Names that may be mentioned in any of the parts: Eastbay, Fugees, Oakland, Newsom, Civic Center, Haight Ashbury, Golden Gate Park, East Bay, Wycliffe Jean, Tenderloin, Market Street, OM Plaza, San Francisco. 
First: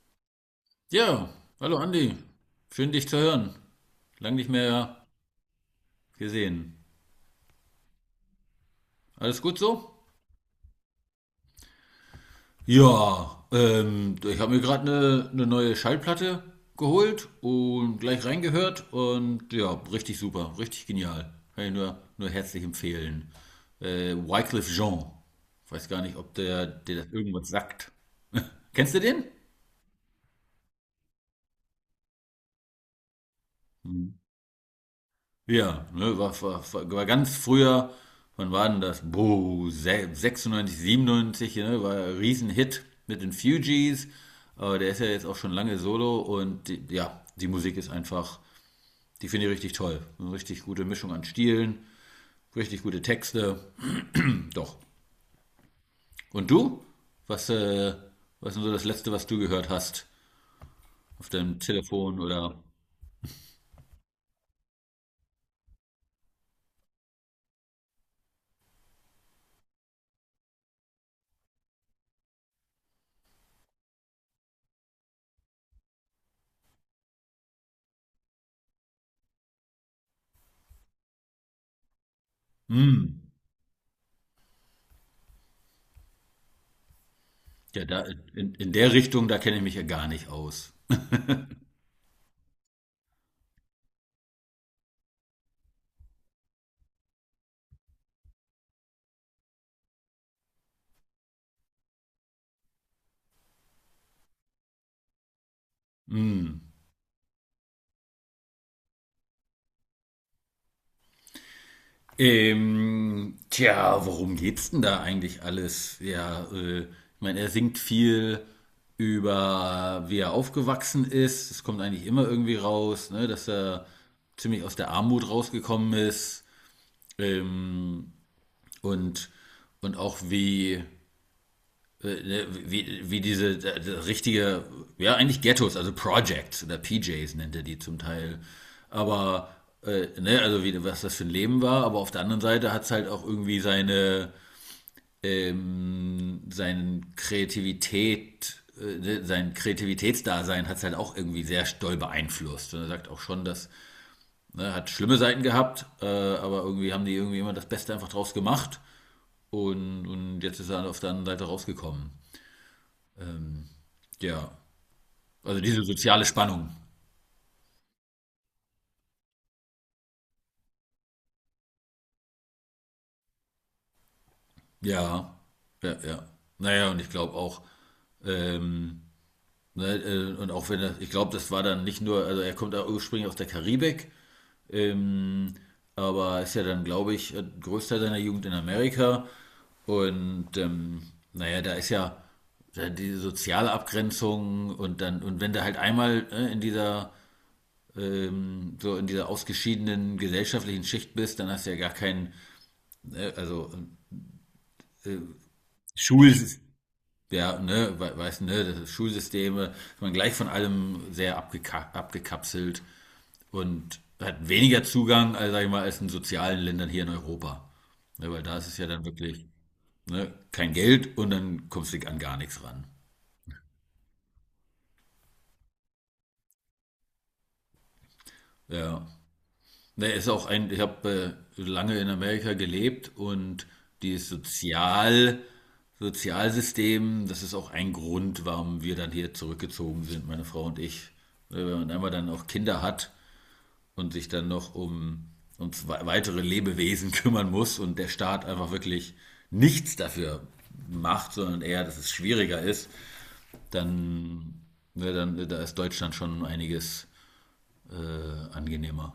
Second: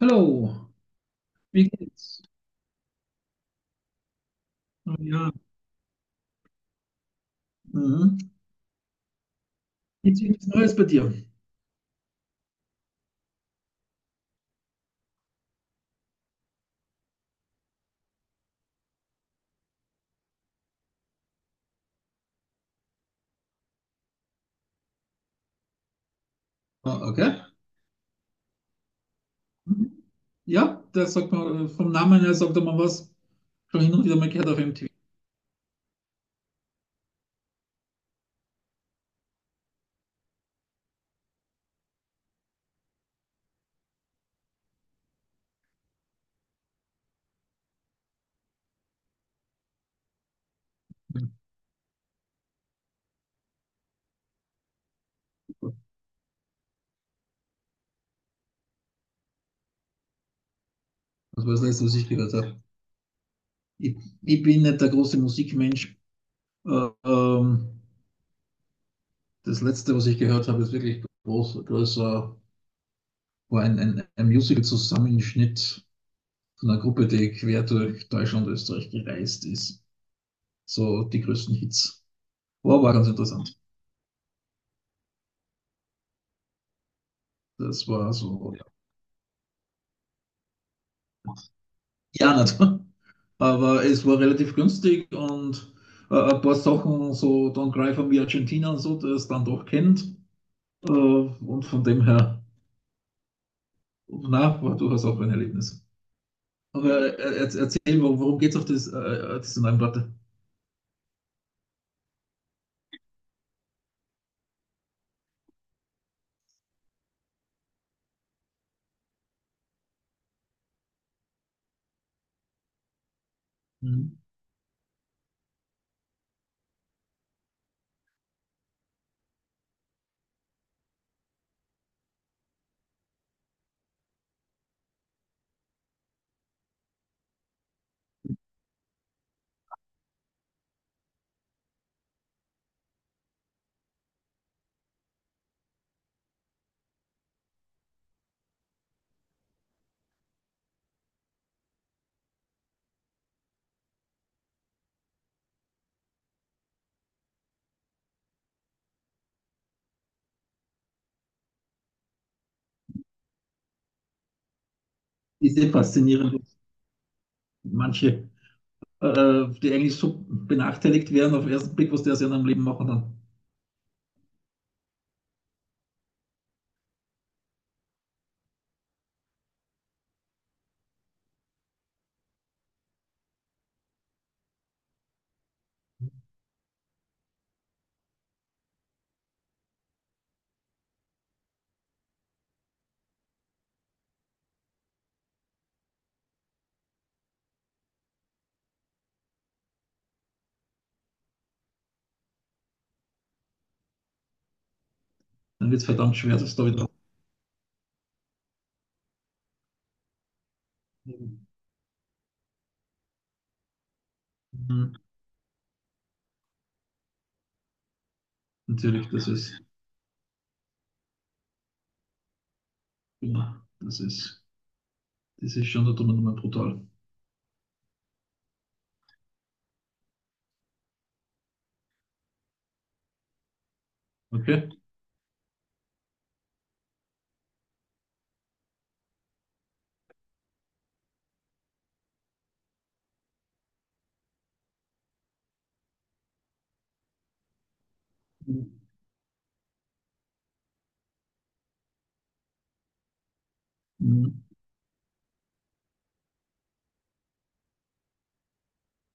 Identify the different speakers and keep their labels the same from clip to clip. Speaker 1: Hallo,
Speaker 2: Ja,
Speaker 1: wie
Speaker 2: hallo Andi.
Speaker 1: geht's?
Speaker 2: Schön dich zu hören. Lang nicht
Speaker 1: Oh
Speaker 2: mehr
Speaker 1: ja.
Speaker 2: gesehen.
Speaker 1: Mhm.
Speaker 2: Alles gut so?
Speaker 1: Gibt's nichts Neues bei dir?
Speaker 2: Ja, ich habe mir gerade eine neue Schallplatte geholt und gleich reingehört und ja, richtig super, richtig genial. Kann ich nur herzlich empfehlen. Wycliffe Jean. Weiß gar nicht, ob der dir
Speaker 1: Ah,
Speaker 2: das
Speaker 1: okay.
Speaker 2: irgendwas sagt. Kennst du den?
Speaker 1: Mhm. Ja, da sagt man, vom Namen her sagt man was, schon hin und wieder mal gehört auf MTV.
Speaker 2: Ja, ne, war ganz früher, wann war denn das? Boah, 96, 97, ne, war ein Riesenhit mit den Fugees, aber der ist ja jetzt auch schon lange solo und die, ja, die Musik ist einfach, die finde ich richtig toll. Eine richtig gute Mischung an Stilen, richtig gute Texte, doch. Und du? Was, was ist denn so das Letzte, was du gehört hast auf
Speaker 1: Das war
Speaker 2: deinem
Speaker 1: das Letzte, was ich
Speaker 2: Telefon
Speaker 1: gehört habe.
Speaker 2: oder?
Speaker 1: Ich, ich bin nicht der große Musikmensch. Äh, ähm, das Letzte, was ich gehört habe, ist wirklich groß, größer, war ein Musical-Zusammenschnitt von einer Gruppe, die quer durch Deutschland und Österreich gereist ist. So die größten Hits. War ganz
Speaker 2: Hm,
Speaker 1: interessant.
Speaker 2: ja,
Speaker 1: Das
Speaker 2: da,
Speaker 1: war so,
Speaker 2: in der Richtung, da kenne ich mich ja gar nicht aus.
Speaker 1: ja, nicht. Aber es war relativ günstig und ein paar Sachen, so Don Greifer wie Argentina und so, der es dann doch kennt. Und von dem her, na, war durchaus auch ein Erlebnis.
Speaker 2: Hm.
Speaker 1: Aber erzähl, worum, geht es auf das, diese neuen Platte?
Speaker 2: Tja, worum geht's denn da eigentlich alles? Ja, ich meine, er singt viel über, wie er aufgewachsen ist. Es kommt eigentlich immer irgendwie raus, ne, dass er
Speaker 1: Mhm.
Speaker 2: ziemlich aus der Armut rausgekommen ist. Ähm, und, und auch wie, ne, wie diese richtige, ja, eigentlich Ghettos, also Projects oder PJs nennt er die zum Teil. Aber, ne, also wie, was das für ein Leben war, aber auf der anderen Seite hat es halt auch irgendwie seine, seine Kreativität, ne, sein Kreativitätsdasein hat es halt auch irgendwie sehr doll beeinflusst. Und er sagt auch schon, dass, ne, hat schlimme Seiten gehabt, aber irgendwie haben die irgendwie immer das Beste einfach draus gemacht. Und jetzt ist er halt auf der anderen Seite rausgekommen. Ähm, ja,
Speaker 1: Ist
Speaker 2: also
Speaker 1: eh
Speaker 2: diese soziale
Speaker 1: faszinierend, dass
Speaker 2: Spannung.
Speaker 1: manche, die eigentlich so benachteiligt werden auf den ersten Blick, was die aus ihrem Leben machen,
Speaker 2: Ja, ja, ja. Naja, und ich glaube auch, ähm, ne, und auch wenn er, ich glaube, das war dann nicht nur, also er kommt auch ursprünglich aus der Karibik, ähm, aber ist ja dann, glaube ich, größter seiner Jugend in Amerika. Und naja, da ist ja da diese soziale Abgrenzung und dann, und wenn du halt einmal in dieser so in dieser ausgeschiedenen gesellschaftlichen Schicht bist, dann hast du ja gar keinen ne, also
Speaker 1: dann wird es verdammt
Speaker 2: Schul,
Speaker 1: schwer, das da wieder.
Speaker 2: ja, ne, weißt du, ne, das ist Schulsysteme, ist man gleich von allem sehr abgekapselt und hat weniger
Speaker 1: Mhm.
Speaker 2: Zugang, als, sag ich mal, als in sozialen Ländern hier in Europa. Ne, weil da ist es ja dann
Speaker 1: Natürlich, das
Speaker 2: wirklich,
Speaker 1: ist,
Speaker 2: ne, kein Geld und dann kommst du an gar nichts ran.
Speaker 1: ja, das ist. Das ist schon da drüben nochmal brutal.
Speaker 2: Ja. Ne, ist auch ein, ich habe lange in Amerika gelebt und dieses
Speaker 1: Okay?
Speaker 2: Sozial, Sozialsystem, das ist auch ein Grund, warum wir dann hier zurückgezogen sind, meine Frau und ich. Wenn man einmal dann auch Kinder hat und sich dann noch um, um weitere Lebewesen kümmern muss und der Staat einfach wirklich nichts dafür macht, sondern eher, dass es schwieriger ist,
Speaker 1: Mhm.
Speaker 2: dann, ne, dann da ist Deutschland schon einiges angenehmer.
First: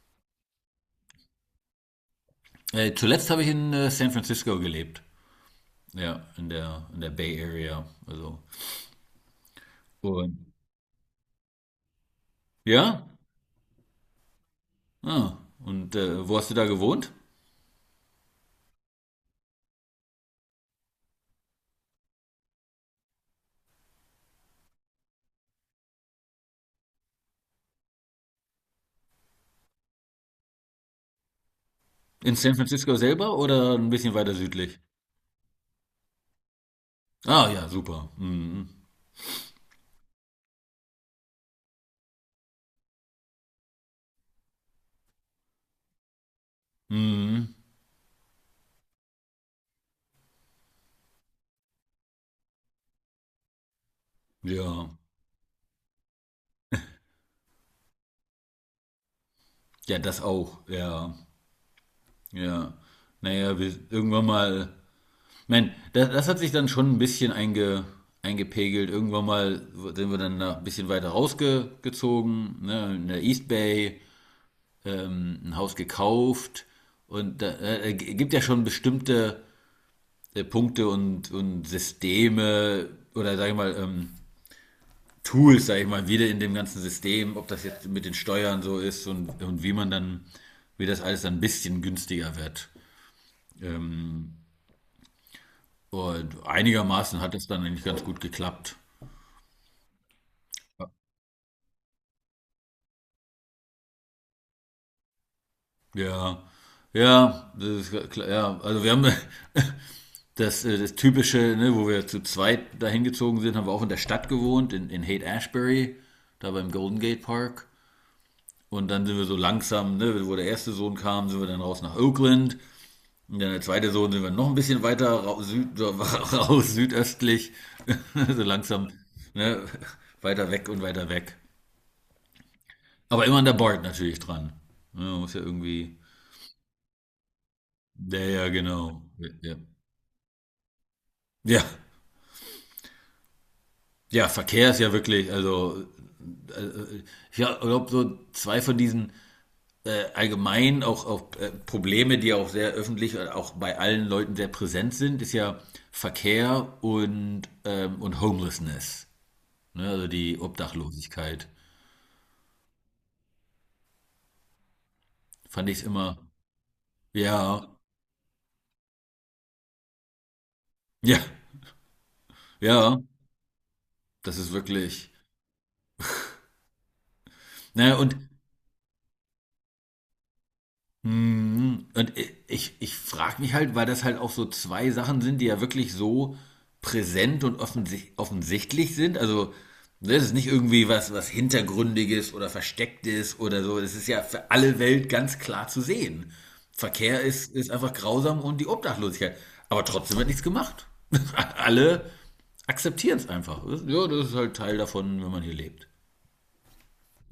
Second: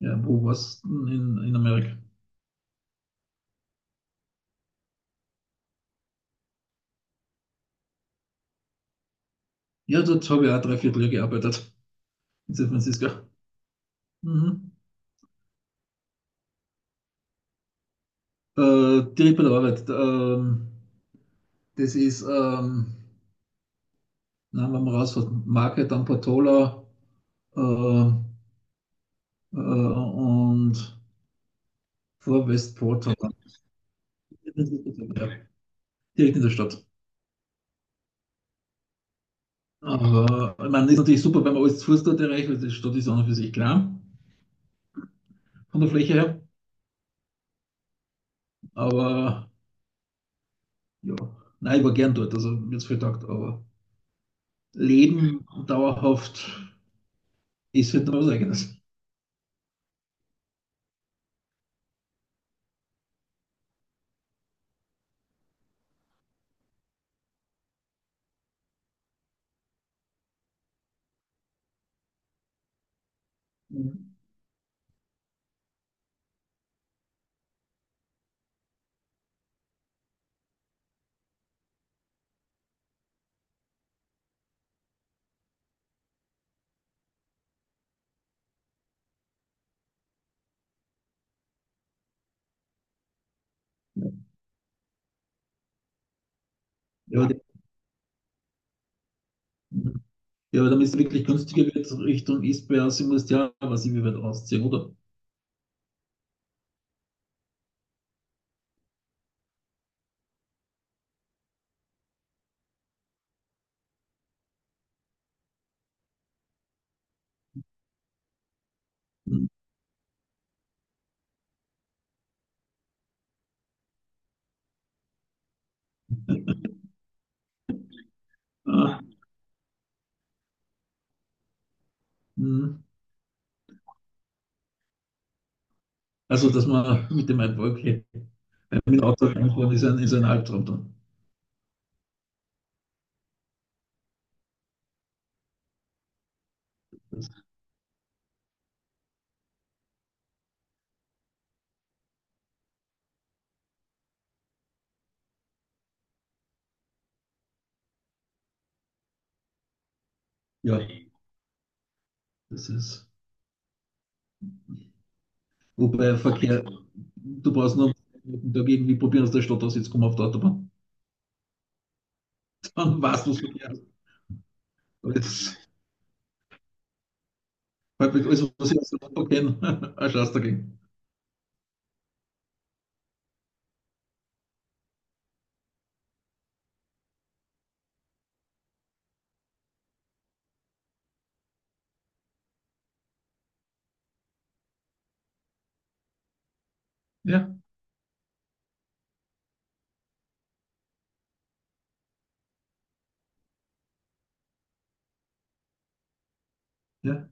Speaker 1: Ja, wo warst du in Amerika?
Speaker 2: Zuletzt habe ich in San Francisco gelebt. Ja, in der Bay Area. Also.
Speaker 1: Ja, dort
Speaker 2: Und,
Speaker 1: habe ich auch drei Vierteljahr gearbeitet. In San
Speaker 2: ja?
Speaker 1: Francisco. Mhm.
Speaker 2: Ah, und wo hast du da gewohnt?
Speaker 1: Die Rippe der Arbeit. Das ist, nein, wenn man rausfährt, Market am Portola äh, und
Speaker 2: In
Speaker 1: vor
Speaker 2: San Francisco
Speaker 1: Westport. Ja,
Speaker 2: selber oder ein bisschen weiter südlich?
Speaker 1: direkt in der Stadt.
Speaker 2: Ah, ja, super. Mhm.
Speaker 1: Aber ich meine, das ist natürlich super, wenn man alles zu Fuß dort erreicht, weil die Stadt ist an und für sich klein von der Fläche her.
Speaker 2: Mhm.
Speaker 1: Aber ja, nein, ich war gern dort, also mir hat's viel taugt, aber
Speaker 2: Ja.
Speaker 1: Leben dauerhaft ist halt dann was Eigenes.
Speaker 2: Ja, das auch. Ja. Ja. Naja, wir, irgendwann mal. Man, das hat sich dann schon ein bisschen eingepegelt. Irgendwann mal sind wir dann nach, ein bisschen weiter rausgezogen, ne, in der East
Speaker 1: Ja,
Speaker 2: Bay. Ein Haus gekauft und gibt ja schon bestimmte Punkte und Systeme oder sag ich mal, Tools, sag ich mal, wieder in dem ganzen System, ob das jetzt mit den Steuern so ist und wie man dann, wie das alles dann ein bisschen günstiger wird. Ähm, und einigermaßen
Speaker 1: ja,
Speaker 2: hat
Speaker 1: die-
Speaker 2: es dann eigentlich ganz gut geklappt.
Speaker 1: ja, damit es wirklich günstiger wird Richtung Eastbay, sie muss ja, was ich wie weit rausziehen, oder?
Speaker 2: Ja. Ja, das ist klar, ja, also wir haben Das, das typische, ne, wo wir zu zweit dahin gezogen sind, haben wir auch in der Stadt gewohnt, in Haight Ashbury, da beim Golden Gate Park. Und dann sind wir so langsam, ne, wo der erste Sohn kam, sind wir dann raus nach Oakland. Und dann der zweite Sohn sind wir noch ein bisschen weiter raus, süd, so, raus südöstlich, so langsam
Speaker 1: Ah,
Speaker 2: ne, weiter weg und weiter weg.
Speaker 1: mhm.
Speaker 2: Aber immer an der Board natürlich dran. Ja, man muss ja irgendwie.
Speaker 1: Also, dass man mit dem okay,
Speaker 2: Ja, ja,
Speaker 1: mit
Speaker 2: genau.
Speaker 1: dem Auto
Speaker 2: Ja.
Speaker 1: reinfahren ist ist ein Albtraum dann.
Speaker 2: ja, ja, Verkehr ist ja wirklich, also
Speaker 1: Das,
Speaker 2: Ja, ich glaube, so zwei von diesen allgemein auch, auch Probleme, die auch sehr öffentlich und auch bei allen Leuten sehr präsent sind, ist ja Verkehr und Homelessness. Ne? Also die
Speaker 1: ja,
Speaker 2: Obdachlosigkeit.
Speaker 1: das ist.
Speaker 2: Fand ich es
Speaker 1: Wobei
Speaker 2: immer,
Speaker 1: Verkehr, du brauchst
Speaker 2: ja,
Speaker 1: noch dagegen, irgendwie probieren aus der Stadt aus jetzt auszukommen auf der Autobahn.
Speaker 2: ja, ja,
Speaker 1: Dann weißt du, was.
Speaker 2: das ist wirklich. Ne?
Speaker 1: Weil
Speaker 2: Und
Speaker 1: bei alles, was ich aus der Lotto kenne, ein Schatz dagegen.
Speaker 2: Mhm. Und ich, ich frage mich halt, weil das halt auch so zwei Sachen sind, die ja wirklich so präsent und offensichtlich sind. Also, das ist nicht irgendwie was, was Hintergründiges oder Verstecktes oder so. Das ist ja für alle Welt ganz klar zu sehen. Verkehr
Speaker 1: Ja,
Speaker 2: ist, ist einfach grausam und die Obdachlosigkeit. Aber trotzdem wird nichts gemacht. Alle akzeptieren es einfach. Das- Ja, das ist halt Teil davon, wenn man hier lebt.
Speaker 1: ja.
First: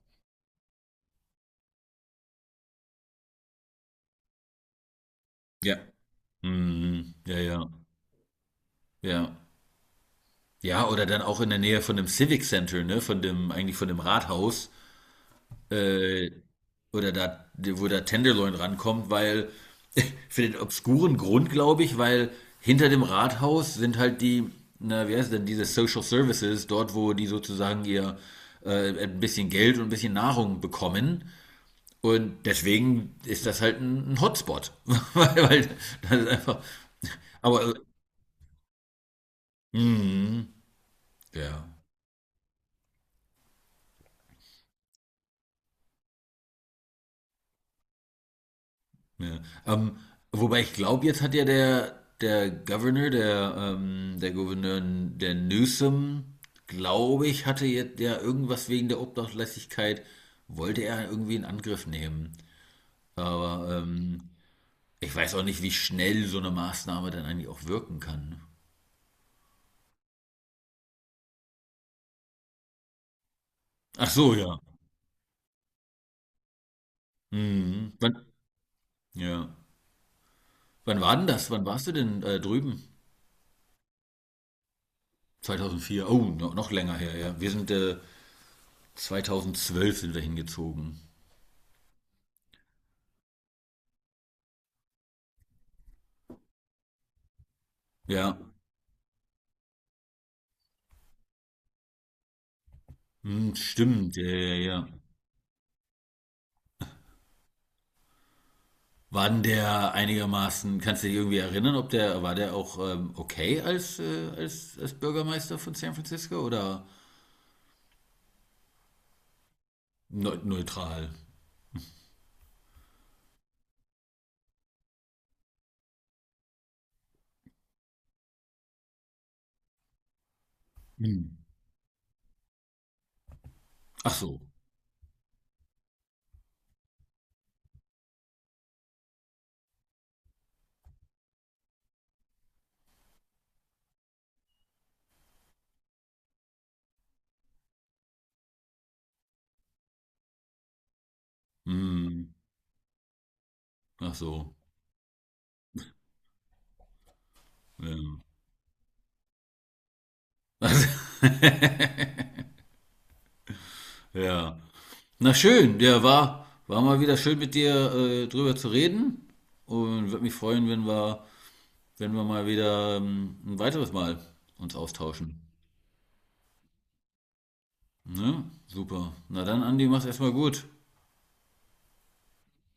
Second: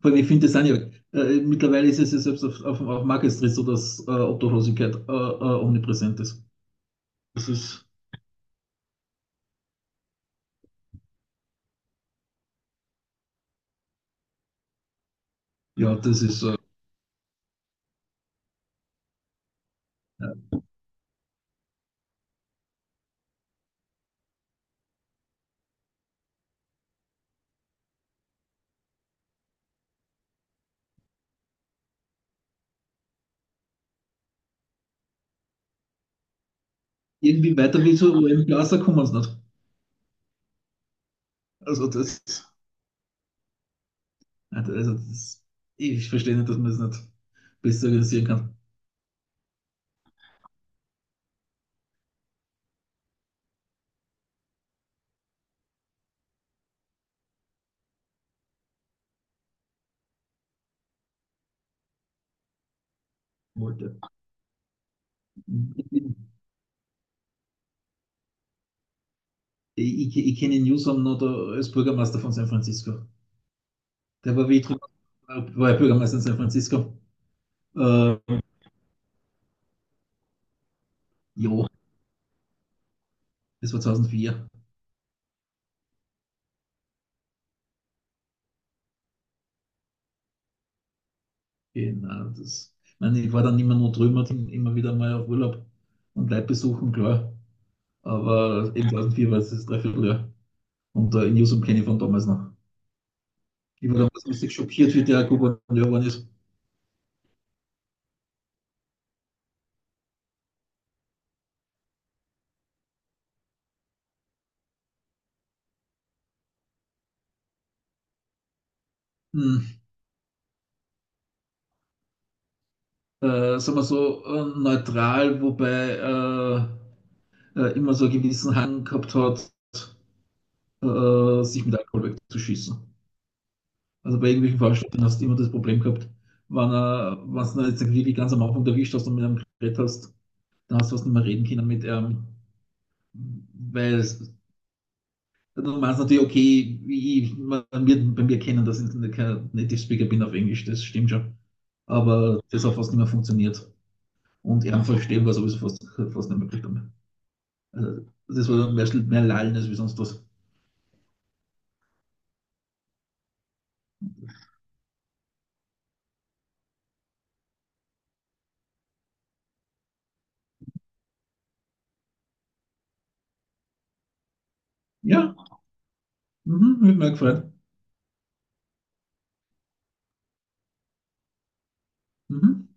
Speaker 1: Vor allem, ich finde das auch nicht. Mittlerweile ist es ja selbst auf, auf Market Street so, dass Obdachlosigkeit
Speaker 2: Ja.
Speaker 1: omnipräsent ist.
Speaker 2: Mhm. Ja,
Speaker 1: Das
Speaker 2: ja.
Speaker 1: ist,
Speaker 2: Ja. Ja, oder dann auch in der Nähe von dem Civic Center, ne, von dem, eigentlich von dem Rathaus,
Speaker 1: ja, das
Speaker 2: äh,
Speaker 1: ist
Speaker 2: oder da, wo der Tenderloin rankommt, weil, für
Speaker 1: ja.
Speaker 2: den obskuren Grund, glaube ich, weil hinter dem Rathaus sind halt die, na, wie heißt denn, diese Social Services, dort, wo die sozusagen ihr ein bisschen Geld und ein bisschen Nahrung bekommen. Und deswegen ist das halt ein Hotspot. weil, weil das ist einfach.
Speaker 1: Irgendwie
Speaker 2: Aber,
Speaker 1: weiter wie zu OM Plaza kommen sie nicht.
Speaker 2: mm, ja.
Speaker 1: Also das, also das, ich verstehe nicht, dass man es das nicht besser organisieren kann.
Speaker 2: Ja. Ähm, wobei ich glaube, jetzt hat ja der Governor, der, der Gouverneur, der Newsom, glaube ich, hatte jetzt ja irgendwas wegen der Obdachlosigkeit, wollte er irgendwie in Angriff nehmen. Aber
Speaker 1: Wollte.
Speaker 2: ich weiß auch nicht, wie schnell so eine Maßnahme dann eigentlich auch wirken kann.
Speaker 1: Ich kenne Newsom noch da als Bürgermeister von San Francisco.
Speaker 2: Ach so,
Speaker 1: Der war wie
Speaker 2: ja.
Speaker 1: ich drüber, war ja Bürgermeister in San Francisco.
Speaker 2: Mhm.
Speaker 1: Äh,
Speaker 2: Wann, ja. Wann war denn das? Wann
Speaker 1: ja,
Speaker 2: warst du denn drüben?
Speaker 1: das war 2004.
Speaker 2: 2004 Oh, no, noch länger her, ja. Wir sind 2012 sind wir hingezogen.
Speaker 1: Genau. Das, ich, meine, ich war dann immer nur drüben, immer wieder mal auf Urlaub und Leute besuchen, klar.
Speaker 2: Ja.
Speaker 1: Aber eben 2004 war es das Dreivierteljahr. Und in Newsom kenne ich von damals noch.
Speaker 2: Hm,
Speaker 1: Ich war
Speaker 2: stimmt, ja,
Speaker 1: damals
Speaker 2: ja,
Speaker 1: richtig
Speaker 2: ja.
Speaker 1: schockiert, wie der Gouverneur geworden ist.
Speaker 2: War denn der einigermaßen, kannst du dich irgendwie erinnern, ob der, war der auch okay als, als, als Bürgermeister von San Francisco oder
Speaker 1: Hm,
Speaker 2: neutral?
Speaker 1: sagen wir so, neutral, wobei immer so einen gewissen Hang gehabt hat,
Speaker 2: Hm.
Speaker 1: sich mit Alkohol wegzuschießen.
Speaker 2: Ach
Speaker 1: Also bei
Speaker 2: so.
Speaker 1: irgendwelchen Veranstaltungen hast du immer das Problem gehabt, wenn, wenn du jetzt wirklich ganz am Anfang erwischt hast und mit einem Gerät hast, da hast du was nicht mehr reden können mit, weil es- du meinst natürlich, okay, ich, man wird bei mir kennen, dass ich nicht kein Native Speaker bin auf Englisch, das stimmt schon.
Speaker 2: Hm.
Speaker 1: Aber das hat fast nicht mehr funktioniert.
Speaker 2: Ach so.
Speaker 1: Und er verstehen war sowieso fast nicht möglich damit.
Speaker 2: Ja.
Speaker 1: Also, das war mehr Lallen als wie sonst was.
Speaker 2: Also, ja. Na schön, der war, war mal wieder schön mit dir drüber zu reden und würde mich freuen, wenn wir, wenn wir mal wieder ein weiteres Mal uns
Speaker 1: Ja,
Speaker 2: austauschen.
Speaker 1: mhm, hat mir gefreut.
Speaker 2: Ne? Super. Na dann, Andi, mach's erstmal gut.
Speaker 1: Mhm.